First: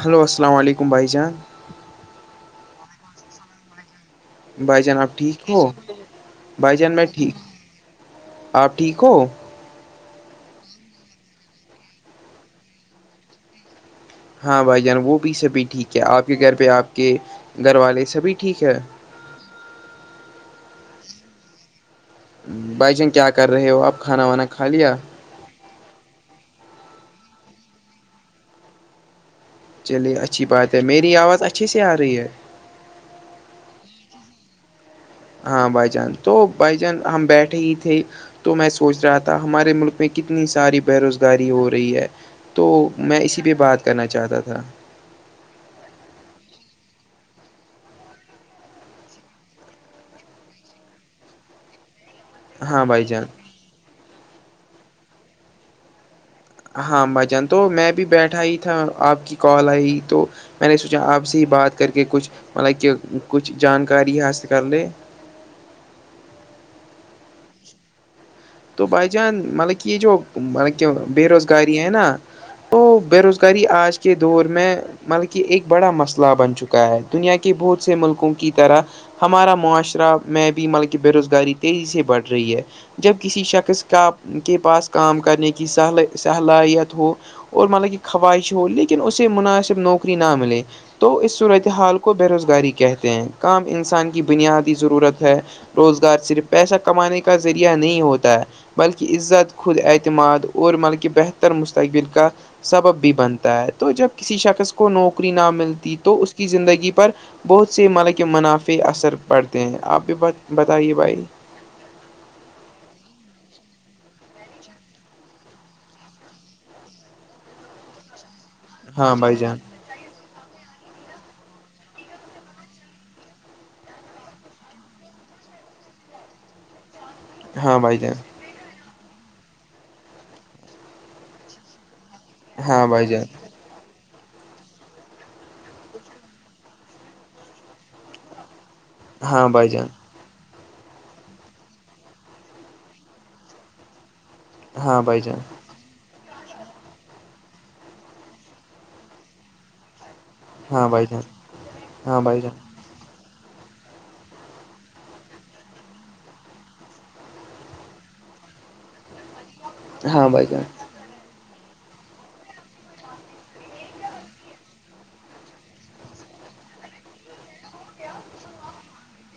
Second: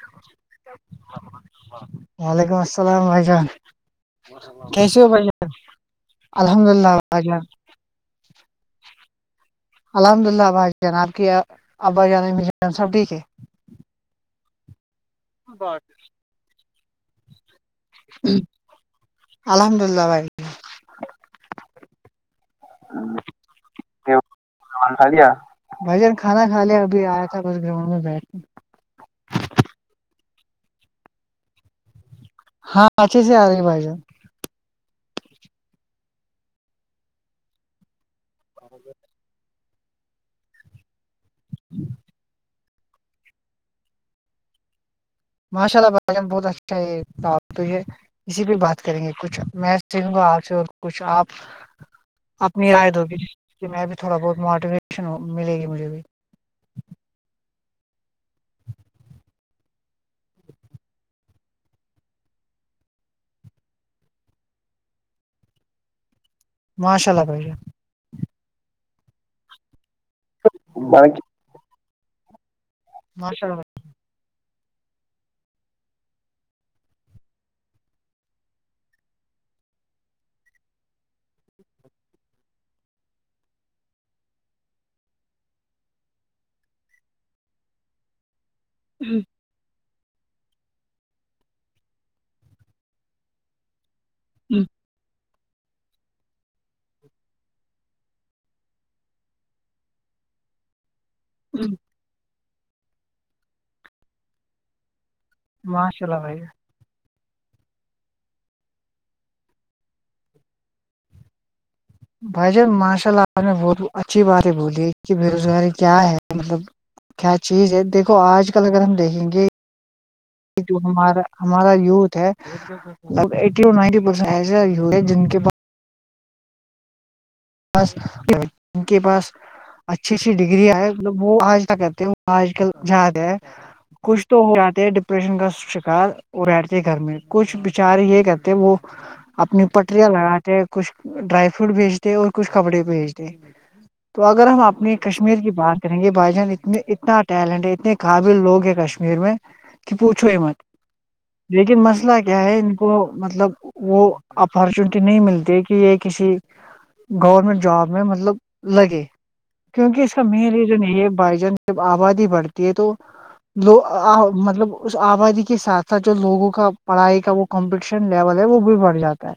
Hello السلام علیکم بھائی جان وعلیکم السلام بھائی جان بھائی جان کیسے ہو آپ ٹھیک الحمد بھائی جان اللہ میں ٹھیک آپ ٹھیک ہو الحمد اللہ بھائی جان آپ کی ابا جان سب ٹھیک ہے ہاں بھائی جان وہ بھی سبھی ٹھیک ہے آپ کے گھر پہ آپ کے گھر والے سبھی ٹھیک ہے الحمد للہ بھائی بھائی جان کیا کر رہے ہو آپ کھانا وانا کھا لیا بھائیان کھانا کھا لیا ابھی آیا تھا بس گراؤنڈ میں بیٹھ چلیے اچھی بات ہے میری آواز اچھی سی آ رہی ہے ہاں اچے سےی آ رہی ہے بائی جان ہاں بھائی جان تو بھائی جان ہم بیٹھے ہی تھے تو میں سوچ رہا تھا ہمارے ملک میں کتنی ساری بے روزگاری ہو رہی ہے تو میں اسی پہ بات کرنا چاہتا تھا ماشاء اللہ بائیان بہت اچھا ہے آپ تو یہ اسی پہ بات کریں گے کچھ میں سیکھوں گا آپ سے اور کچھ آپ اپنی ہاں رائے د بھائی ہوگی جان ج میں بھی تھوڑا بہت موٹیویشن ملے گی مجھے بھی ہاں بھجان تو میں بھی بیٹھا ہی تھا آپ کی کال آئی تو میں نے سوچا آپ سے ہی بات کر کے کچھ مطلب کہ کچھ جانکاری حاصل کر لے ماشاء اللہ بھا تو بائی جان مطلب کہ یہ جو مطب کہ جان بے روزگاری ہے نا تو بے ماشاء روزگاری اللہ آج کے دور میں مطلبک ایک بڑا مسئلہ بن چکا ہے دنیا کے بہت سے ملکوں کی طرح ہمارا معاشرہ میں بھی ملکہ بے روزگاری تیزی سے بڑھ رہی ہے جب کسی شخص کا کے پاس کام کرنے کی صلاحیت ہو اور ملا کہ خواہش ہو لیکن اسے مناسب نوکری نہ ملے تو اس صورتحال کو بے روزگاری کہتے ہیں کام انسان کی بنیادی ضرورت ہے روزگار صرف پیسہ کمانے کا ذریعہ نہیں ہوتا بلکہ عزت خود اعتماد اور بلکہ بہتر مستقبل کا سبب بھی بنتا ہے تو جب کسی شخص کو نوکری نہ ملتی ماشاء اللہ تو اس بھائی کی زندگی پر بہت سے مال کے منافع اثر پڑتے ہیں آپ بھی ب بتائیے بھائی بھائی جان ماشال آرٹ میں بہت اچھی بات ہے بولی ہے کہ بے روزگاری کیا ہے مطلب کیا چیز ہے دیکھو آج کل اگر ہم ہاں دیکھیں بھائی گے جان جو ہمارا ہمارا یوتھ ہے اب ایٹی نائنٹی پرسینٹ ایسے ہے جن کے پاس ہاں بھائی جان ان کے پاس اچھی اچھی ڈگگریاں ہے مطلب وہ آج کیا کرتے ہیں آج کل ہاں بھائی زیادہ جان ہے کچھ تو ہو جاتے ہے ڈپریشن کا شکار بیھتے ہے گھر میں کچھ بیچار یہ کرتے وہ ہاں اپنی بھائی جان پٹریاں لگاتے کچھ ڈرائی فروٹ بھیج تھے اور کچھ کپڑے بھیجتے تو اگر ہم اپنی ہاں بھائی کشمیر جان کی بات کریں گے بھائی جان اتنے اتنا ٹیلنٹ ہے اتنے قابل لوگ ہے کشمیر میں کہ پوچھو مت ہاں بھائی جان لیکن مسئلہ ہاں بھائی کیا ہے جان ان کو مطلب وہ اپارچونیٹی نہیں ملتی کہ یہ کسی گورنمنٹ جاب میں مطلب لگے کیونکہ اس کا ہاں بھائی مین جان ریزن یہ ہے بھائی جان جب آبادی بڑھتی ہے تو لو مطلب اس آبادی کے ساتھ ساتھ جو لوگوں کا پڑھائی کا وہ کمپٹیشن لیول ہے وہ بھی بڑھ جاتا ہے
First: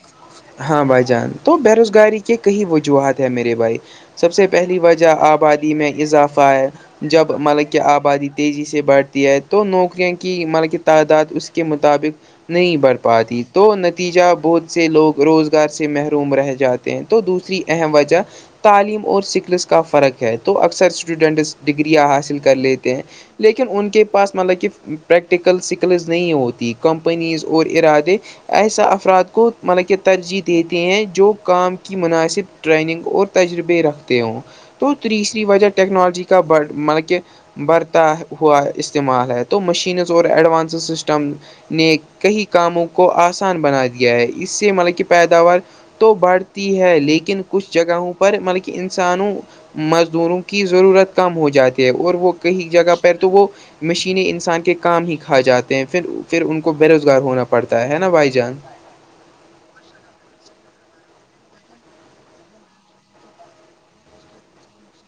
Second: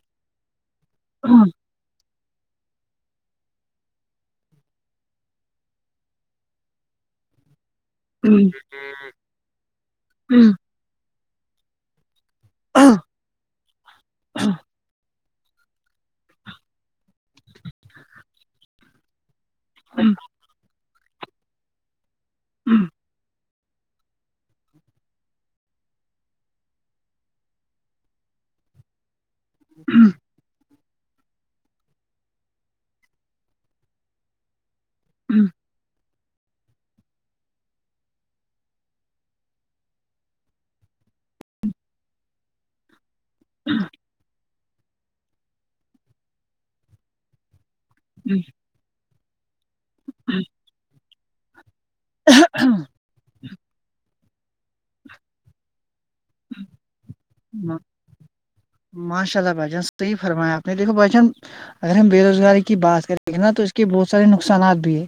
ہاں بھائی جان تو بے روزگاری کے کہیں وجوہات ہیں میرے بھائی سب سے پہلی وجہ آبادی میں اضافہ ہے جب مطلب کہ آبادی آبادی تیزی سے بڑھتی ہے تو نوکریاں کی مطلب تعداد اس کے مطابق نہیں بڑھ پاتی تو نتیجہ بہت سے لوگ روزگار سے محروم رہ جاتے ہیں تو دوسری اہم وجہ تعلیم اور سکلس کا فرق ہے تو اکثر اسٹوڈنٹس ڈگریاں حاصل کر لیتے ہیں لیکن ان کے پاس مطلب کہ پریکٹیکل اسکلز نہیں ہوتی کمپنیز اور ارادے ایسا افراد کو مطلب کہ جی دیتے ہیں جو کام کی مناسب ٹریننگ اور تجربے رکھتے ہوں تو تیسری وجہ ٹیکنالوجی کا بڑ مطلب کہہ بڑتا ہوا استعمال ہے تو مشینز اور ایڈوانسز سسٹم نے کئی کاموں کو آسان بنا دیا ہے اس سے مطلب کہ پیداوار تو بڑھتی ہے لیکن کچھ جگہوں پر مطلب کہ انسانوں مزدوروں کی ضرورت کم ہو جاتے ہے اور وہ کہیں جگہ پر تو وہ مشینیں انسان کے کام ہی کھا جاتے ہیں پھر پھر ان کو بے روزگار ہونا پڑتا ہے نا بھائی جان ماشاء اللہ بھائی جان صحیح فرمایاپ نے دیکھو بھائی جان اگر ہم بے روزگاری کی بات کریں گ نا تو اس کے بہت سے نقصانات بھی ہے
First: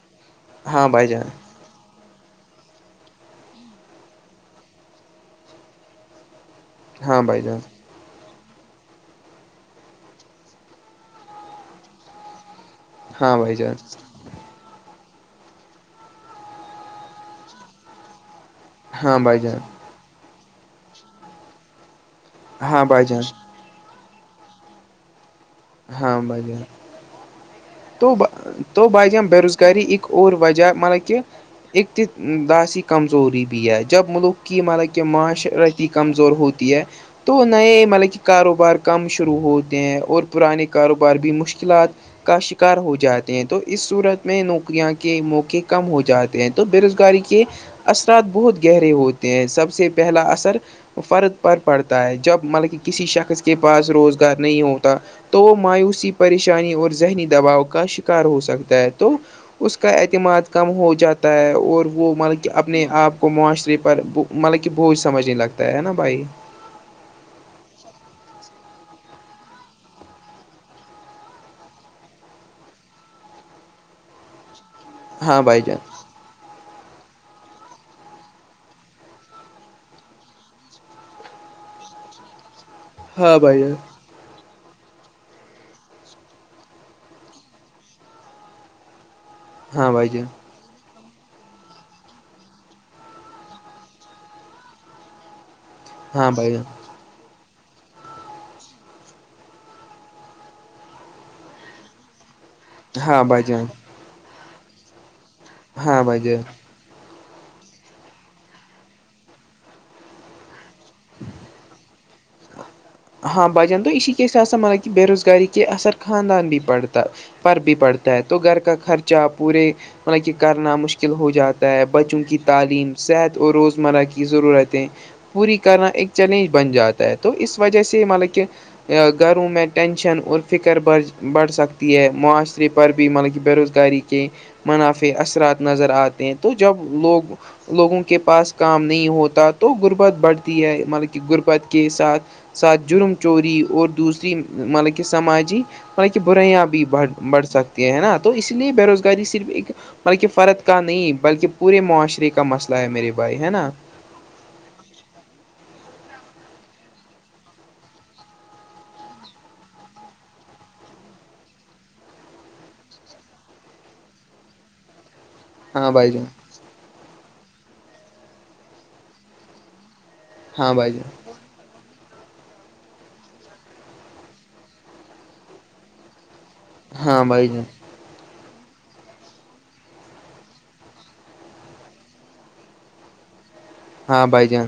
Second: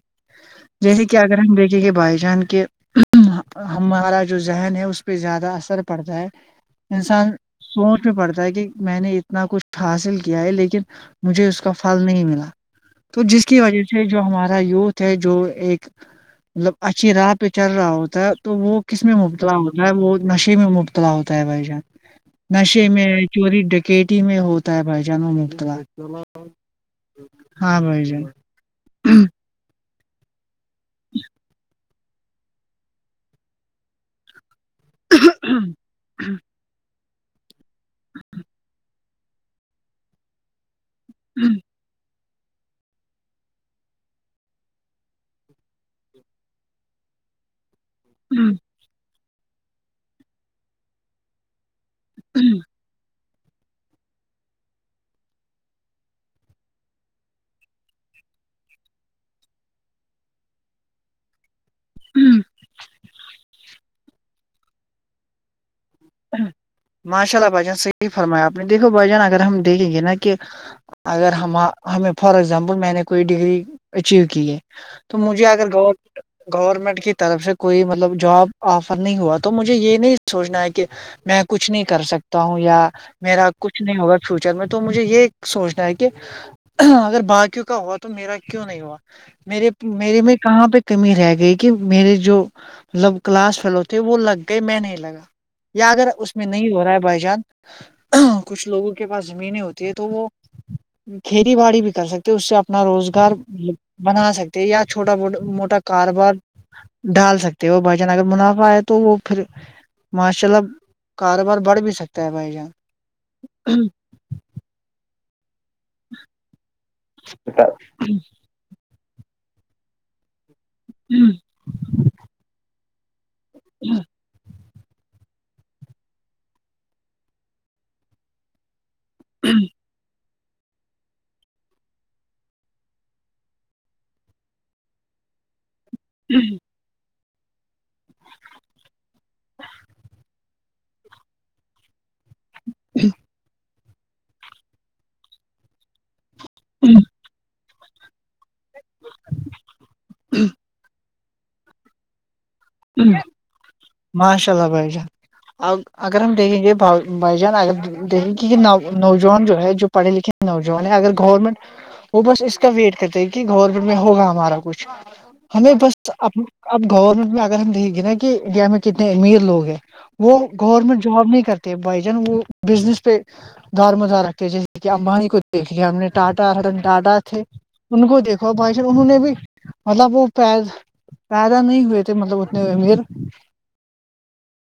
ہاں جیسے بھائی کہ جان اگر ہم دیکھیں گے بھائی جان کے ہمارا جو ذہن ہے اس پہ زیادہ اثر پڑتا ہے ہاں انسان بھائی جان سوچ میں پڑتا ہے کہ میں نے اتنا کچھ حاصل کیا ہے لیکن مجھے اس کا فھل نہیں ملا تو ہاں جس بھائی کی جان وجہ سے جو ہمارا یوتھ ہے جو ایک مطلب اچھی راہ پہ چل رہا ہوتا ہے تو وہ کس میں ہاں بھائی مبتلا جان ہوتا ہے وہ نشے میں مبتلا ہوتا ہے بھائی جان ہاں نشے بھائی میں جان چوری ڈکیٹی میں ہوتا ہے بھائی جان وہ مبتلا ہاں بھائی دو جان بھائی ہم تو بے روزگاری کرری اک اور وجہ مطلب کہہ اقتداسی کمزوری بھی ہے جب ملک کہ مطلب کہ معاشرتی کمزور ہوتی ہے تو نئے مطلب کہ کاروبار کم شروع ہوتے ہیں اور پرانے کاروبار بھی مشکلات کا شک شکار ہو جاتے ہیں تو اس صورت میں نوکریاں کے موقع کم ہو جاتے ہیں تو بے روزگاری کے اثرات بہت گہرے ہوتے ہیں سب سے پہلا اثر فرد پر پڑتا ہے جب مطلب کہ کسی شخص کے کے پاس روزگار نہیں ہوتا تو وہ مایوسی پریشانی اور ذہنی دباؤ کا شکار ہو سکتا ہے تو اس کا اعتماد کم ہو جاتا ہوتا ہے اور وہ مطب کہ اپنے آپ کو معاشرے پر مطلب کہ بوج سج نہیں لگتا ہے نا بھائی ماشاء اللہ بھ جان سےی فرمایا آپ نے دیکھو بھجان اگر ہم دیکھیں گے نا کہ اگر ہم ہمیں فار ایگزامپل میں نے کوئی ڈگری اچیو کی ہے تو ہاں مجھے بھائی اگر جان بہت گورنمنٹ کی طرف سے کوئی مطلب جاب آفر نہیں ہوا تو مجھے یہ نہیں سوچنا ہے کہ میں کچھ نہیں کر سکتا ہوں یا ہاں میرا بھائی جان کچھ نہیں ہوگا فیوچر میں تو مجھے یہ سوچنا ہے کہ اگر باقیوں کا ہوا تو میرا کیوں نہیں ہوا میرے ہاں بھائی میرے جان میں کہاں پہ کمی رہ گئی کہ میرے جو مطلب کلاس فیلو تھے وہ لگ گئے میں نہیں لگا یا اگر ہاں اس میں بھائی جان نہیں ہو رہا ہے بائی جان کچھ لوگوں کے پاس زمینیں ہوتی ہیں تو وہ کھیتی باڑی بھی کر سکتے ہو اس سے آپ اپنا ہاں روزگار بھائی جان بنا سکتے ہیں یا چھوٹا موٹا ہاں بھائی کاروبار جان ڈال سکتے ہیں وہ بھجن اگر منافع ہے تو وہ پھر شلب کاروبار بڑھ بھی سکتا ہے بھائی جان ہاں بجان تو اسشی کےس سےبان ملب کہ بے روزگاری کے اثر خاندان بھی پڑتا پر بھی پڑتا ہے تو گھر کا خرچہ پورے مط کہ کرنا مشکل ہو جاتا ہے بچوں کی تعلیم صحت وہ روزمرہ کی ضرورتیں پوری کرنا ایک چیلنج بن جاتا ہے تو اس وجہ سے یہ مطلب کہ گھروں میں ٹینشن اور فکر بڑھ بڑھ سکتی ہے معاشرے پر بھی مطلب کہ بے روزگاری کے منافع اثرات نظر آتے ہیں تو جب لوگ لوگوں کے پاس کام نہیں ہوتا تو غربت بڑھتی ہے مطلب کہ غربت کے ساتھ ساتھ جرم چوری اور دوسری مطلب کہ سماجی حالکہ برائیاں بھی بڑھ بڑھ سکتی ہے نا تو اس لیے بے روزگاری صرف ایک بلکہ فرد کا نہیں بلکہ پورے معاشرے کا مسئلہ ہے میری بھائی ہے نا ماشاء اللہ بھائی جان آ اگر ہم دیکھیں گے بھائی جان اگر دیکیں گے کہ نوجوان جو ہے جو پڑے لکھے نوجوان ہے اگر گورنمنٹ وہ بس اس کا ویٹ کرتے ہیں کہ گورنمنٹ میں ہوگا ہمارا کچھ ہمیں ہاں بس بھائی جان ا اب گورنمنٹ میں اگر ہم دیکیں گے نا کہ انڈیا میں کتنے امیر لوگ ہیں وہ ہاں بھائی گورنمنٹ جان جاب نہیں کرتے بھائی جان وہ بزنس پہ دار مزار رکھتے جیسے کہ امبانی کو دیکھ لیا ہم نے ٹاٹا ٹاٹا ہاں تھے بھائی جان ان کو دیکھو بھائیش انہوں نے بھی مطلب وہ پ پیدا نہیں ہوئے تھے مطلب نہیں میر ہاں بھائی جان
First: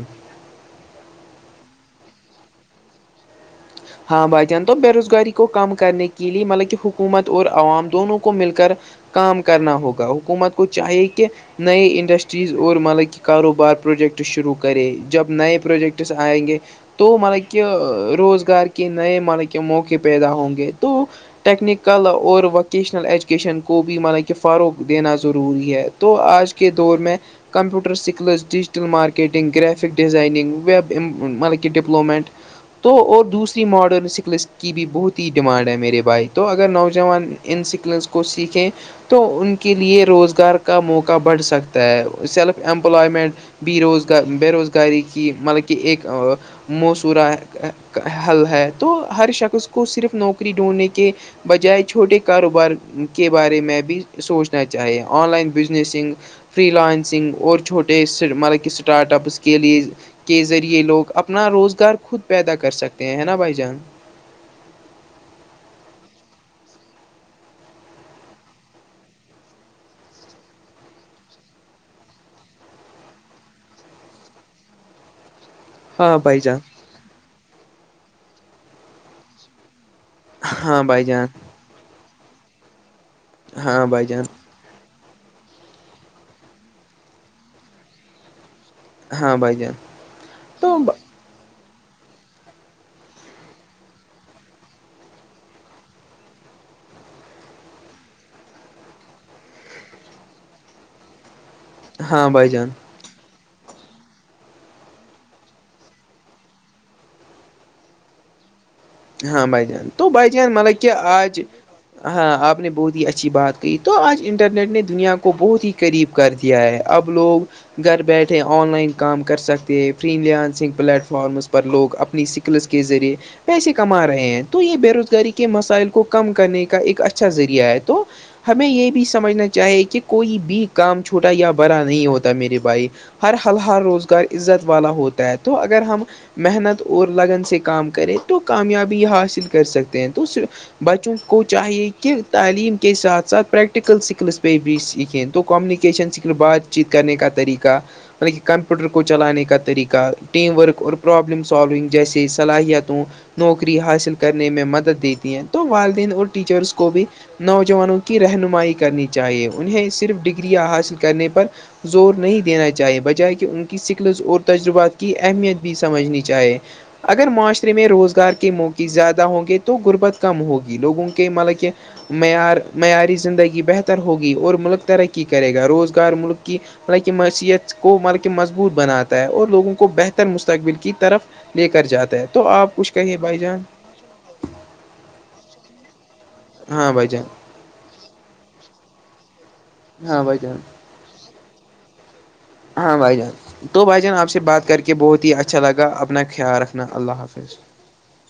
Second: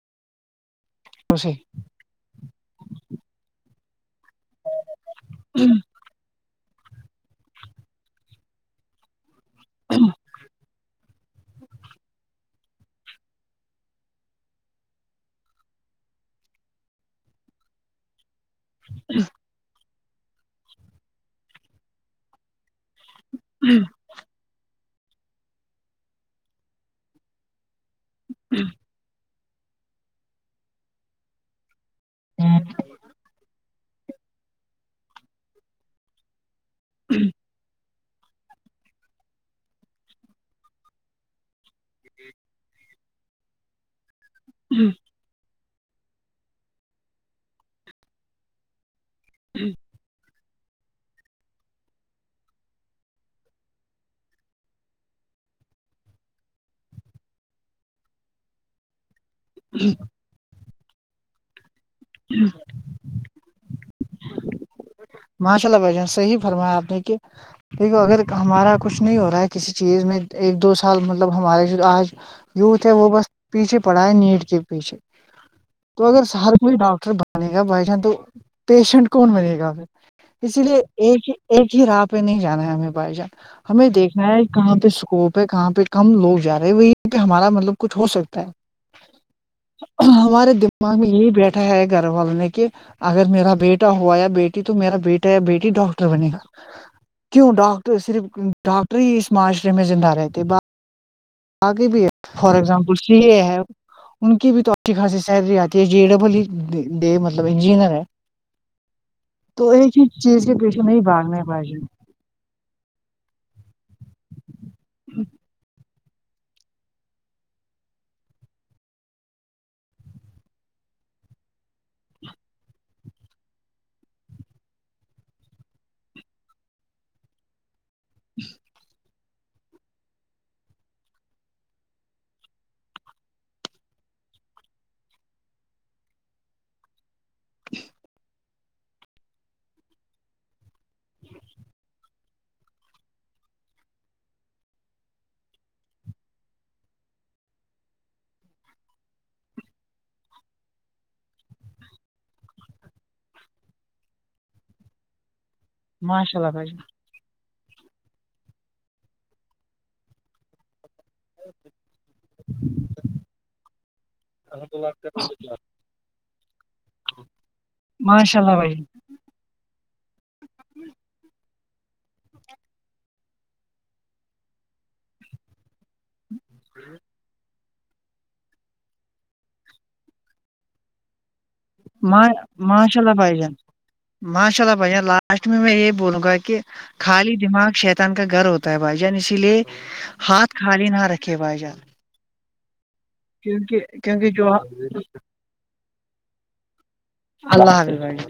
دوسے ہاں بھائی جان تو بے روزگاری کو کم کرنے لیے مطلب کہ حکومت اور عوام دونوں کو مل کر کام کرنا ہوگا حکومت کو چاہیے کہ نئے انڈسٹریز اور ملا کی کاروبار پروجیکٹس شروع کرے جب نئے پروجیکٹس آئیں گے تو مطلب کہ روزگار نئے مار کے موقع پیدا ہوں گے تو ٹیکنیکل اور وقت ووکشنل ایجوکیشن کو بھی مطلب فروغ دینا ضروری ہے تو آج کے دور میں کمپیوٹر سیکھ اس digital marketing graphic designing web مطلب ڈپلومنٹ تو اور دوسرے ماڈرن سکلس کی بھی بہت ہی ڈیمانڈ ہے میرے بھائی تو اگر نوجوان ان سکلنس کو سیکھیں تو ان کے لیے روزگار کا موقع بڑھ سکتا ہے سیلف امپلائمنٹ ب روزگار بے روزگاری کی مطلب کہ ایک موصور حل ہے تو ہر شخص کو صرف نوکری ڈھونڈنے کے بجائے چھوٹے کاروبار کے بارے میں بھی سوچنا چاہیے online businessing freelancing اور چھوٹے مطلب کہ اسٹارٹ اپس کے لیے کے ذریعے لوگ اپنا روزگار خود پیدا کر سکتے ہیں ہے نا بھائی جان ماشاء اللہ بھ جان صحیح فرمایا آپ نے کہ دیکھو اگر ہمارا کچھ نہیں ہو رہا ہے کسی چیز میں ایک دو سال مطلب ہمارے آج یوتھ ہے وہ بس پیچھے پڑھا ہے نیٹ کے پیچھے تو ہاں اگر بھائی ہر جان کوئی ڈاکٹر بنے گا بائی چانس تو پیشنٹ کون بنے گا اسی لیے ہاں بھائی جان ایک ہی ایک ہی راہ پہ نہیں جانا ہے ہمیں بائی جان ہاں ہمیں بھائی جان دیکھنا ہے کہاں پہ اسکوپ ہے کہاں پہ کم لوگ جا رہے ہیں وہیں پہ ہمارا مطلب کچھ ہو سکتا ہے ہاں بھائی جان ہمارے تو دماغ میں یہی بیھ ہے گھر والوں نے کہ اگر میرا بیٹا ہوا یا بیٹی تو تو میرا بیٹا یا بیٹی ڈاکٹر بنے گا کیوں ڈاکٹر صرف ڈاکٹر ہی اس معاشرے میں زندہ رہتے با آگے بھی ہے ہاں بھائی فار جان ایگزامپل سی اے ہے ان کی بھی تو اچھی خاصی سیلری آتی ہے جے ڈبل ہی دے مطلب انجینئر ہے ہاں بھائی جان ایک ہی تو بھائی چیز جان کے مطلب پیچھے کہ نہیں بھاگنا آج ہے بھائی جان ہاں آپ نے بہت ہی اچھی بات کہ تو آج انٹرنیٹ نے دنیا کو بہت ہی قریب کر دیا ہے اب لوگ گھر بیٹھے آن لائن کام کر سکتے ہیں فری لانسنگ پلیٹ فارمس پر لوگ اپنی س لس کے ذریعے پیسے کما رہے ہیں تو یہ بے روزگاری کے مسائل کو کم کرنے کا ایک اچھا ذریعہ ہے تو تو ہمیں یہ بھی سمجھنا چاہے کہ کوئی بھی کام چھوٹا یا بڑا نہیں ہوتا میرے بھائی ہر ہل ہال روزگار عزت والا ہوتا ہے تو اگر ہم محنت اور لگن سے کام کریں تو کامیابی حاصل کر سکتے ہیں تو بچوں کو چاہیے کہ تعلیم کے ساتھ ساتھ پرییکٹکل سکلس پہ بھی یقین کمیونیکیشن سے بات چیت کرنے کا طریقہ مطلب کہ کمپیوٹر کو چلانے کا طریقہ ٹیم ورک اور پرابلم سالونگ جیسے صلاحیتوں نوکری حاصل کرنے میں مدد دیتی ہیں تو والدین اور ماشاء اللہ بھائی ٹیچرس جان کو بھی نوجوانوں کی رہنمائی کرنی چاہیے انہیں صرف ڈگریاں حاصل کرنے پر زور نہیں دینا چاہیے بجائے کہ ان کی سکلس اور تجربات کی اہمیت بھی سمجھنی چاہے اگر معاشرے میں روزگار ماشاء کے اللہ بھائی جان موقعز زیادہ ہوں گے تو غربت کم ہوگی لوگوں کے مطلب کہ معیار معیاری زندگی بہتر ہوگی اور ملک ترقی کرے گا روز کار ملک کی حالانکہ معصیت کو ملک مضبوط بناتا ہے اور لوگوں کو بہتر مستقبل کی طرف لے کر جاتا ہے تو آپ اس ماشء اللہ بھائی جان ماشاء اللہ بھائی جان لاسٹ میں میں یہ بولوں گا کہ کہ ہاں بھائی جان خالی دماغ شیتان کا گھر ہوتا ہے بھائی جان اسی لیے ہاں بھائی ہاتھ جان خالی نہ رکھ کے بھ جان ہاں بھائی جان کیونکہ تو بھائی جان آپ کیونکہ سے جو بات کر کے اللہ بہت ہی اچھا لگا اپنا خیال رکھنا اللہ حافظ بھائی جان۔